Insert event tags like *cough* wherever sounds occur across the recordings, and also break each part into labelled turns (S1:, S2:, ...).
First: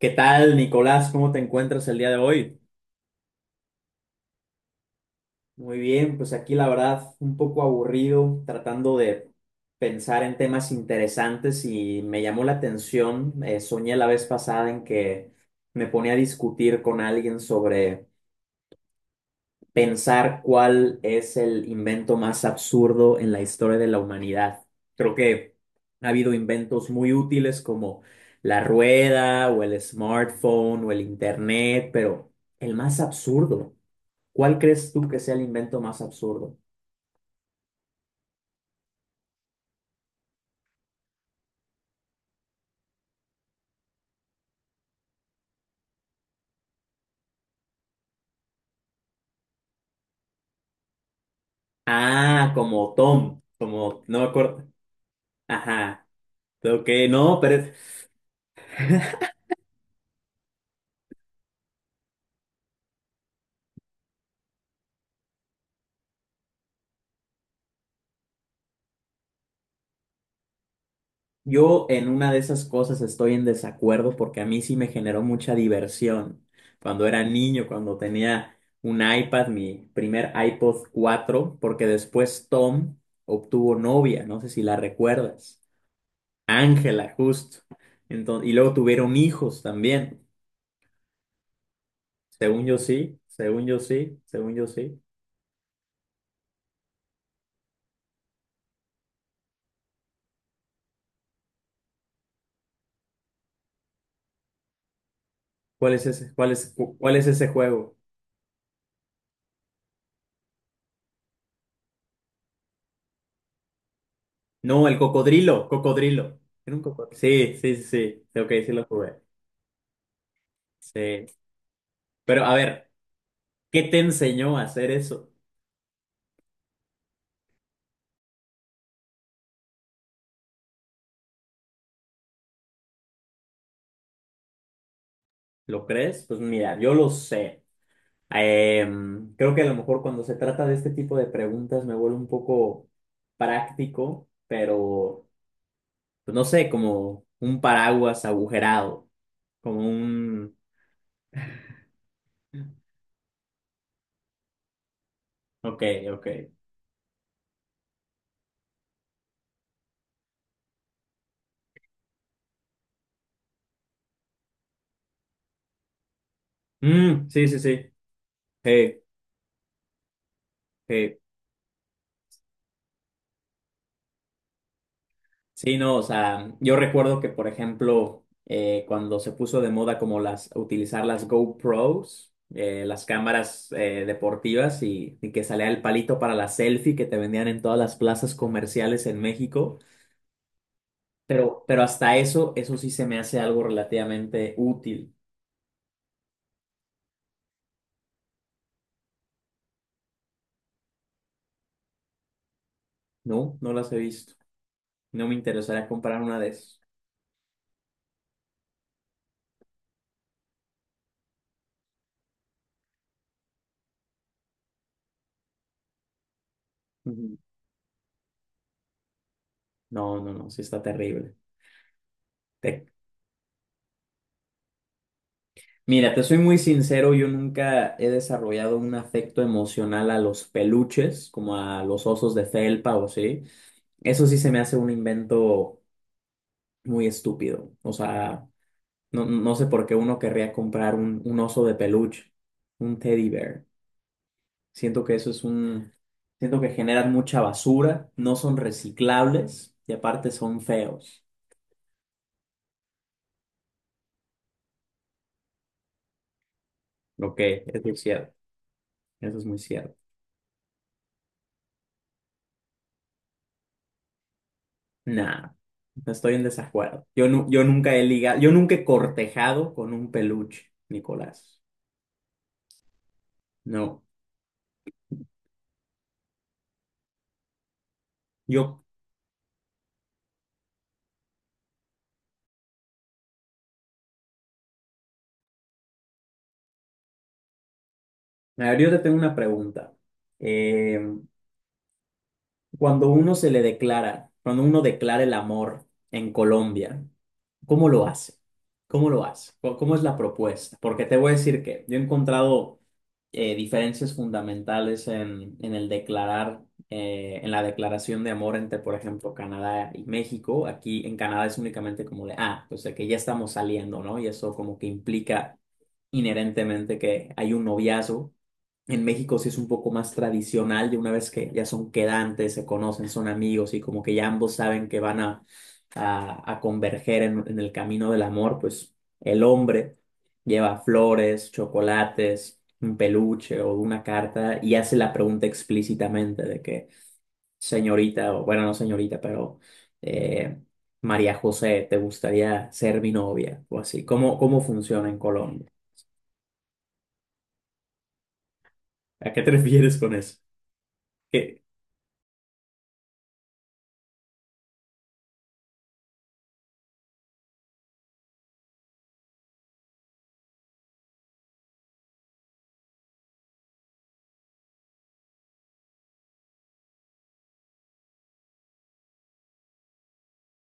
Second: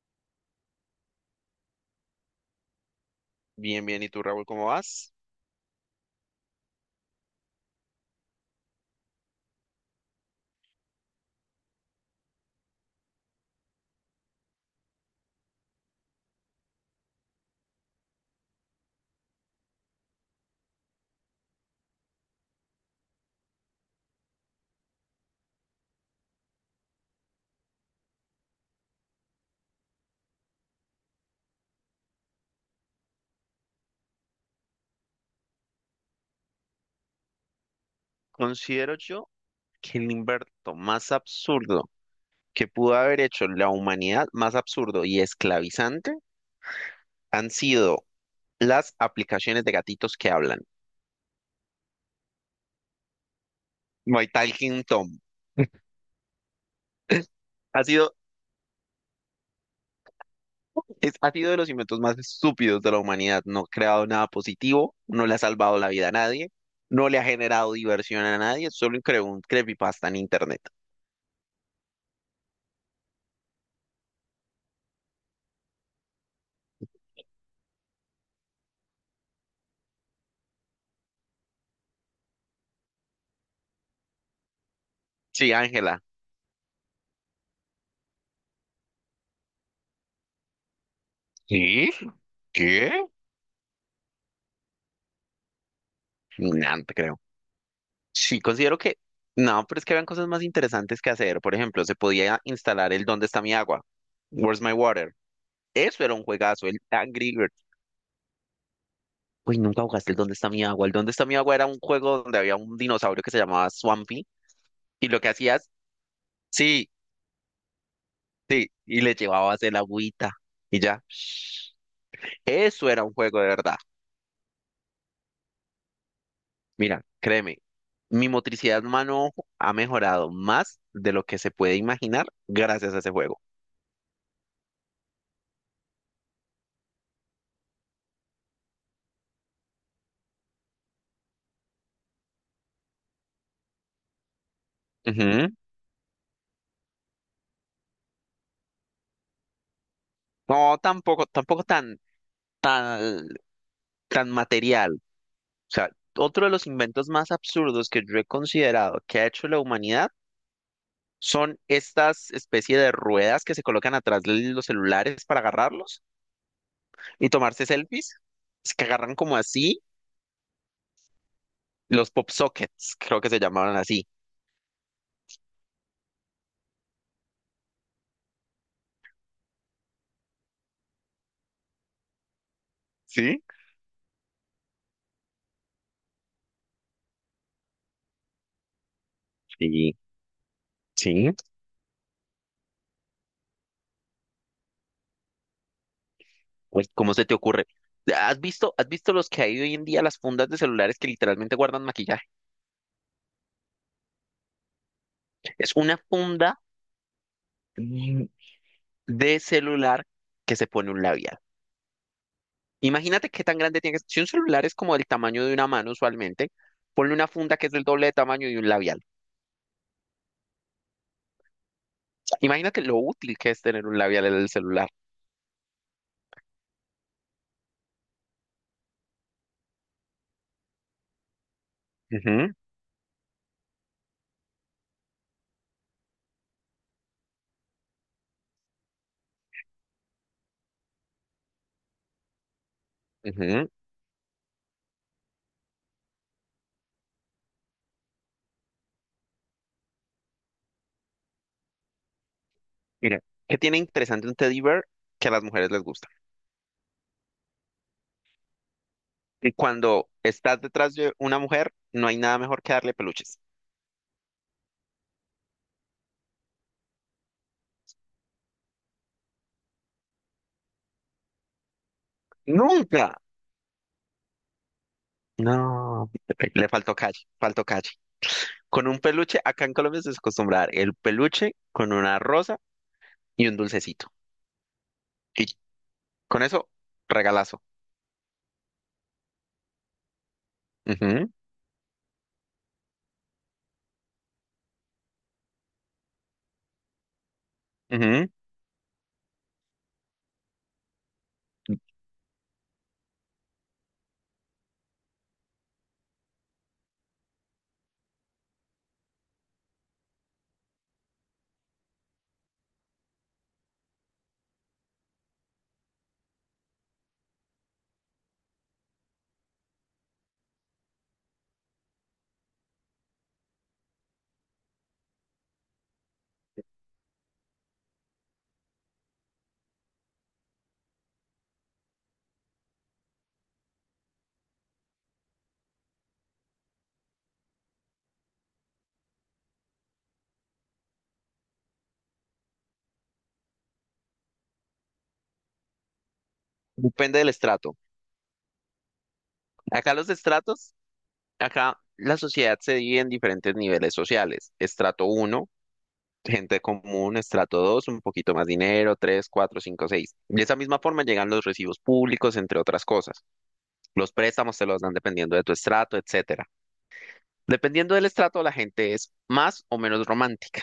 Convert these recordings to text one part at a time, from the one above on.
S1: ¿Qué tal, Nicolás? ¿Cómo te encuentras el día de hoy?
S2: Bien, bien. ¿Y tú, Raúl, cómo vas?
S1: Muy bien, pues aquí la verdad un poco aburrido, tratando de pensar en temas interesantes y me llamó la atención, soñé la vez pasada en que me ponía a discutir con alguien sobre pensar cuál es el invento más absurdo en la historia de la humanidad. Creo que ha habido inventos muy útiles como la rueda o el smartphone o el internet, pero el más absurdo. ¿Cuál crees tú que sea el invento más absurdo?
S2: Considero yo que el invento más absurdo que pudo haber hecho la humanidad, más absurdo y esclavizante, han sido las aplicaciones de gatitos que hablan.
S1: Ah, como Tom, como, no me
S2: My
S1: acuerdo.
S2: Talking Tom.
S1: Ajá, ok, no,
S2: Ha sido, ha sido de los inventos más estúpidos de la humanidad. No ha creado nada positivo, no le ha salvado la vida a nadie, no le ha generado diversión a nadie, solo creó un creepypasta en internet.
S1: yo en una de esas cosas estoy en desacuerdo porque a mí sí me generó mucha diversión. Cuando era niño, cuando tenía un iPad, mi primer iPod 4, porque después Tom obtuvo novia, no sé si la
S2: Sí,
S1: recuerdas.
S2: Ángela.
S1: Ángela, justo. Entonces, y luego tuvieron hijos también.
S2: ¿Sí?
S1: Según yo
S2: ¿Qué?
S1: sí, según yo sí, según yo sí.
S2: Nada, no te creo. Sí, considero que no, pero es que habían cosas más interesantes que hacer. Por ejemplo, se podía instalar el ¿Dónde está mi agua? Where's my water?
S1: ¿Cuál
S2: Eso
S1: es
S2: era un
S1: ese?
S2: juegazo, el
S1: ¿Cuál es
S2: Angry
S1: ese
S2: Birds.
S1: juego?
S2: Uy, nunca jugaste el ¿Dónde está mi agua? El ¿Dónde está mi agua? Era un juego donde había un dinosaurio que se llamaba Swampy
S1: No, el
S2: y lo que
S1: cocodrilo,
S2: hacías,
S1: cocodrilo. Era un
S2: sí,
S1: cocodrilo. Sí, sí, sí, sí. Sí, ok,
S2: sí,
S1: sí lo
S2: y
S1: jugué.
S2: le llevabas el agüita y ya.
S1: Sí. Pero a
S2: Eso
S1: ver,
S2: era un juego de verdad.
S1: ¿qué te enseñó a hacer eso?
S2: Mira, créeme, mi motricidad mano ha mejorado más de lo que se puede imaginar gracias a ese juego.
S1: ¿Lo crees? Pues mira, yo lo sé. Creo que a lo mejor cuando se trata de este tipo de preguntas me vuelvo un poco práctico, pero
S2: Ujú.
S1: pues no sé, como un paraguas agujerado, como un...
S2: No, tampoco, tampoco tan
S1: *laughs*
S2: tan, tan material. O
S1: Ok,
S2: sea,
S1: ok.
S2: otro de los inventos más absurdos que yo he considerado que ha hecho la humanidad son estas especie de ruedas que se colocan atrás de los celulares para agarrarlos
S1: Mm,
S2: y
S1: sí, sí,
S2: tomarse
S1: sí.
S2: selfies. Es que
S1: Hey,
S2: agarran como así, los pop sockets, creo que se llamaban así.
S1: sí, no, o sea, yo recuerdo que, por ejemplo, cuando se puso de moda como las, utilizar las GoPros, las
S2: ¿Sí?
S1: cámaras deportivas y que salía el palito para la selfie que te vendían en todas las plazas comerciales en México,
S2: Sí, sí.
S1: pero hasta eso, eso sí se me hace algo relativamente útil,
S2: Pues, ¿cómo se te ocurre? ¿Has visto los que hay hoy en día, las fundas de celulares que literalmente guardan maquillaje?
S1: ¿no? No las he visto. No me
S2: Es
S1: interesaría
S2: una
S1: comprar una de
S2: funda
S1: esas.
S2: mm, de celular que se pone un labial. Imagínate qué tan grande tiene que ser. Si un celular es como del tamaño de una mano usualmente, ponle una
S1: Ujú.
S2: funda que es del doble de tamaño de un labial.
S1: No, no, no, sí está terrible. Te-
S2: Imagínate lo útil que es tener un labial en el celular.
S1: Mira, te soy muy sincero, yo nunca he desarrollado un afecto emocional a los peluches, como a los osos de
S2: Ujú,
S1: felpa o así. Eso sí se me hace un invento muy estúpido. O sea, no, no sé por qué uno querría comprar un oso de peluche, un teddy bear.
S2: ujú.
S1: Siento que eso es un... Siento que generan mucha basura, no son reciclables y aparte son feos.
S2: Mira, ¿qué tiene interesante un teddy bear que a las mujeres les gusta?
S1: Ok, eso es cierto, eso es
S2: Y
S1: muy cierto.
S2: cuando estás detrás de una mujer, no hay nada mejor que darle peluches.
S1: Nah, no estoy en desacuerdo. Yo nunca he ligado, yo nunca he cortejado con un peluche, Nicolás.
S2: ¡Nunca!
S1: No.
S2: No, le faltó calle, faltó calle.
S1: Yo,
S2: Con un peluche, acá en Colombia se acostumbra a dar el peluche con una rosa y un dulcecito. Y con eso, regalazo.
S1: a ver, yo te tengo una pregunta. Eh,
S2: Ujú,
S1: Cuando uno se le declara, cuando uno declara el amor en Colombia, ¿cómo lo
S2: ujú.
S1: hace? ¿Cómo lo hace? ¿Cómo es la propuesta? Porque te voy a decir que yo he encontrado diferencias fundamentales en el declarar, en la declaración de amor entre, por ejemplo, Canadá y México. Aquí en Canadá es únicamente como de, ah, pues de que ya estamos saliendo, ¿no? Y eso como que implica inherentemente que hay un noviazgo. En México sí es un poco más tradicional, de una vez que ya son quedantes, se conocen, son amigos y como que ya ambos saben que van a, a converger en el camino del amor, pues el hombre lleva flores, chocolates, un peluche o una carta y hace la pregunta explícitamente de que, señorita, o bueno, no señorita, pero eh, María José, ¿te gustaría ser mi novia? O así. ¿Cómo funciona en Colombia?
S2: Depende del estrato.
S1: ¿A qué te *laughs* refieres
S2: Acá los
S1: con eso?
S2: estratos,
S1: ¿Qué?
S2: acá la sociedad se divide en diferentes niveles sociales. Estrato uno, gente común, estrato 2, un poquito más dinero, tres, 4, 5, 6. De esa misma forma llegan los recibos públicos, entre otras cosas. Los préstamos te los dan dependiendo de tu estrato, etcétera. Dependiendo del estrato, la gente es más o menos romántica.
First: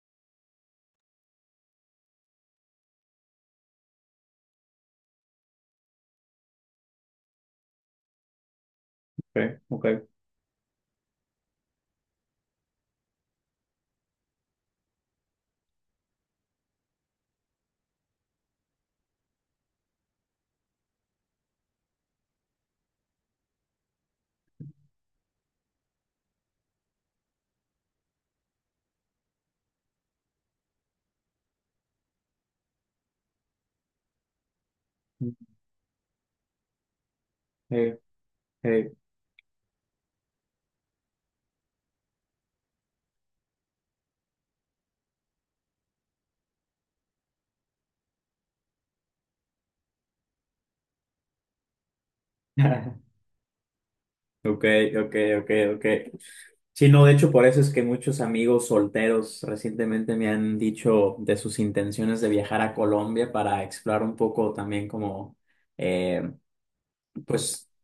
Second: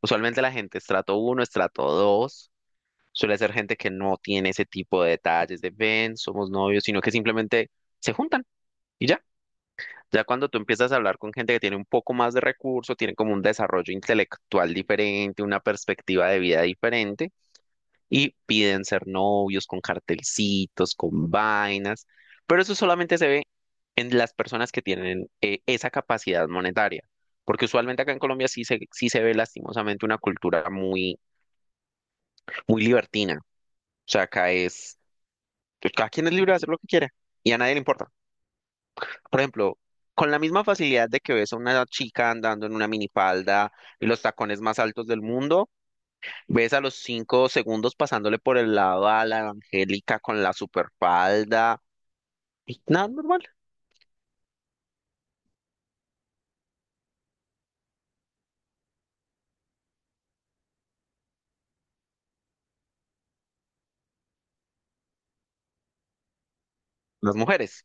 S2: Usualmente la gente estrato uno, estrato 2 suele ser gente que no tiene ese tipo de detalles de ven, somos novios, sino que simplemente se juntan y ya.
S1: Ok, ok.
S2: Ya cuando tú empiezas a hablar con gente que tiene un poco más de recurso, tiene como un desarrollo intelectual diferente, una perspectiva de vida diferente, y piden ser novios con cartelcitos, con vainas, pero eso solamente se ve en las personas que tienen esa capacidad monetaria, porque usualmente acá en Colombia sí se ve lastimosamente una cultura muy, muy libertina, o sea, acá es, pues, cada quien es libre de hacer lo que quiera, y a nadie le
S1: Hey,
S2: importa.
S1: hey,
S2: Por ejemplo, con la misma facilidad de que ves a una chica andando en una minifalda y los tacones más altos del mundo, ves a los 5 segundos pasándole por el lado a la Angélica con la superfalda y nada
S1: *laughs*
S2: normal.
S1: ok, ok, ok, ok. Sí, no, de hecho, por eso es que muchos amigos solteros recientemente me han dicho de sus intenciones de viajar a Colombia para explorar un poco también como, eh,
S2: Las
S1: pues,
S2: mujeres.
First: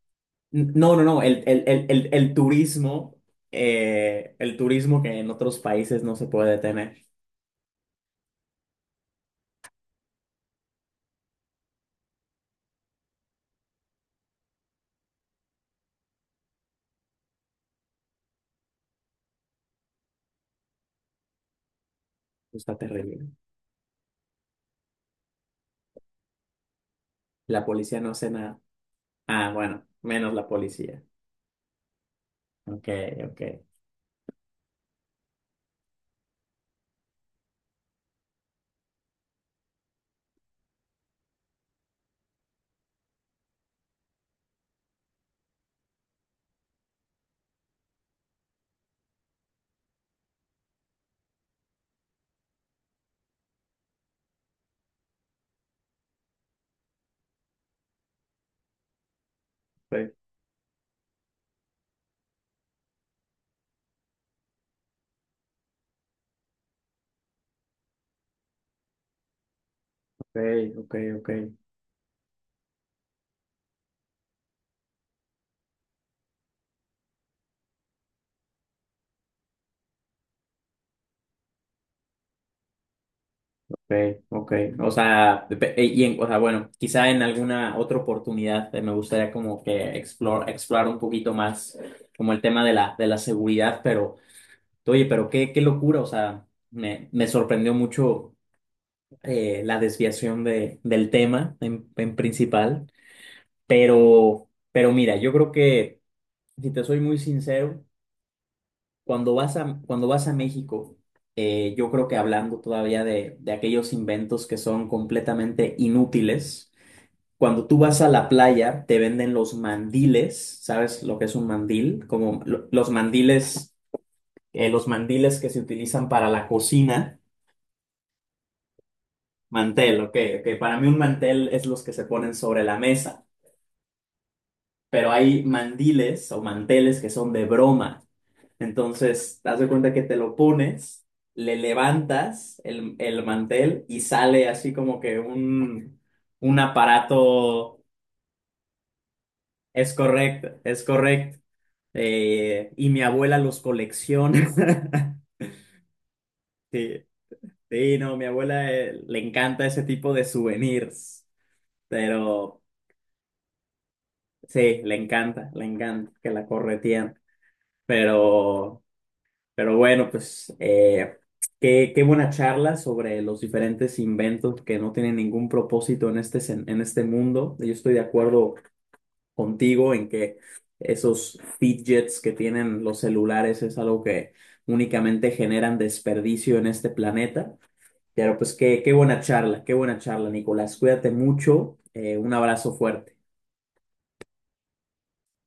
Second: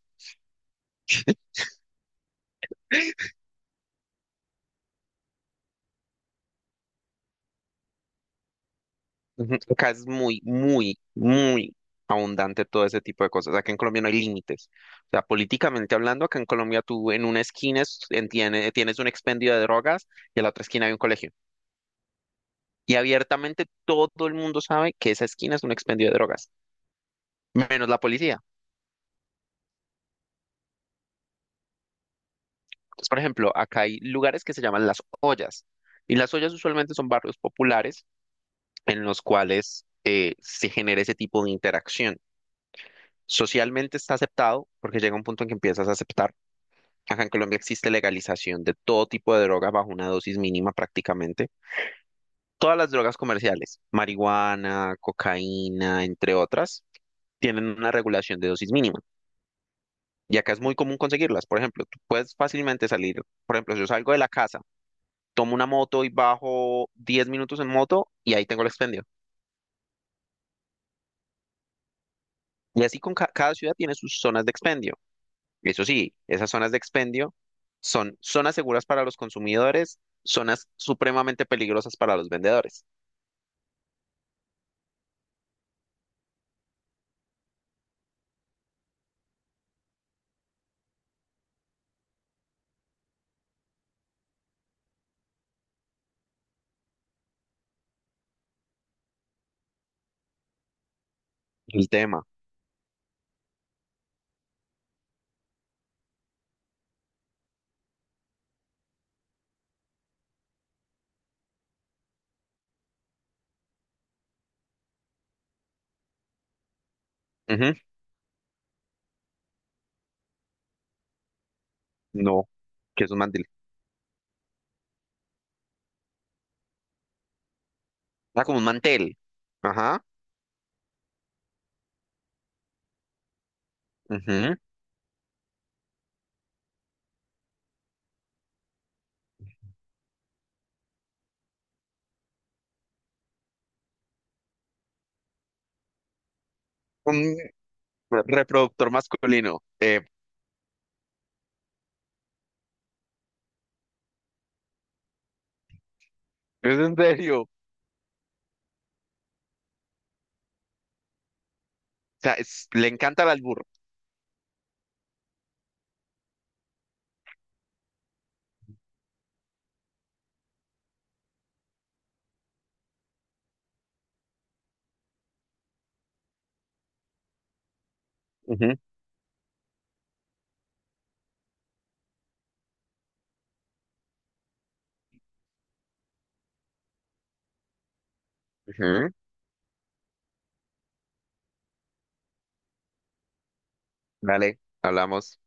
S1: n- no, no, no, el turismo que en otros países no se puede tener.
S2: Ujú. Acá es muy, muy, muy abundante todo ese tipo de cosas. Acá en Colombia no hay límites. O sea, políticamente hablando, acá en Colombia tú en una esquina tienes un expendio de drogas y en la otra esquina hay un colegio.
S1: Pues, está
S2: Y
S1: terrible.
S2: abiertamente todo el mundo sabe que esa esquina es un expendio de drogas,
S1: La
S2: menos la
S1: policía no hace
S2: policía.
S1: nada. Ah, bueno, menos la policía. Ok,
S2: Entonces, por
S1: ok.
S2: ejemplo, acá hay lugares que se llaman las ollas. Y las ollas usualmente son barrios populares en los cuales se genera ese tipo de interacción. Socialmente está aceptado porque llega un punto en que empiezas a aceptar. Acá en Colombia existe legalización de todo tipo de droga bajo una dosis mínima prácticamente. Todas las drogas comerciales, marihuana, cocaína, entre otras, tienen una regulación de dosis mínima.
S1: Ok,
S2: Y acá es muy común conseguirlas. Por ejemplo, tú puedes fácilmente salir. Por ejemplo, si yo salgo de la casa, tomo una moto y bajo 10 minutos en moto y ahí tengo el expendio.
S1: ok, ok. Ok.
S2: Y así con cada ciudad tiene sus zonas de expendio. Eso sí, esas zonas de expendio son zonas seguras para los consumidores, zonas supremamente peligrosas para los vendedores.
S1: Okay, okay. O sea, y en, o sea, bueno, quizá en alguna otra oportunidad me gustaría como que explorar un poquito más como el tema de la seguridad, pero oye, pero qué, qué locura, o sea, me sorprendió mucho la desviación de, del tema
S2: El
S1: en
S2: tema.
S1: principal, pero mira, yo creo que, si te soy muy sincero, cuando vas a México, yo creo que hablando todavía de aquellos inventos que son completamente inútiles, cuando
S2: Ujú.
S1: tú vas a la playa te venden los mandiles, ¿sabes lo que es un mandil? Como
S2: No, que es un mantel.
S1: los mandiles que se utilizan para la cocina,
S2: Ah, como un mantel.
S1: mantel,
S2: Ajá.
S1: ok, ok, para mí un mantel es los que se ponen sobre la mesa,
S2: Ujú.
S1: pero hay mandiles o manteles que son de broma. Entonces, haz de cuenta que te lo pones, le levantas el mantel y sale así como que un
S2: Un
S1: aparato.
S2: reproductor masculino.
S1: Es correcto, es correcto. Y mi abuela los colecciona. *laughs*
S2: Es en
S1: Sí,
S2: serio. O
S1: sí, no, mi abuela le encanta ese tipo de souvenirs,
S2: sea,
S1: pero
S2: le encanta el albur.
S1: sí, le encanta que la corretean. Pero Pero bueno, pues qué, qué buena charla sobre los diferentes inventos que no tienen ningún propósito en este, en este mundo. Yo estoy de acuerdo
S2: Ujú.
S1: contigo en que esos fidgets que tienen los celulares es algo que únicamente generan desperdicio en este planeta. Pero pues qué,
S2: Ujú.
S1: qué buena charla, Nicolás. Cuídate mucho. Un abrazo fuerte.
S2: Dale, hablamos.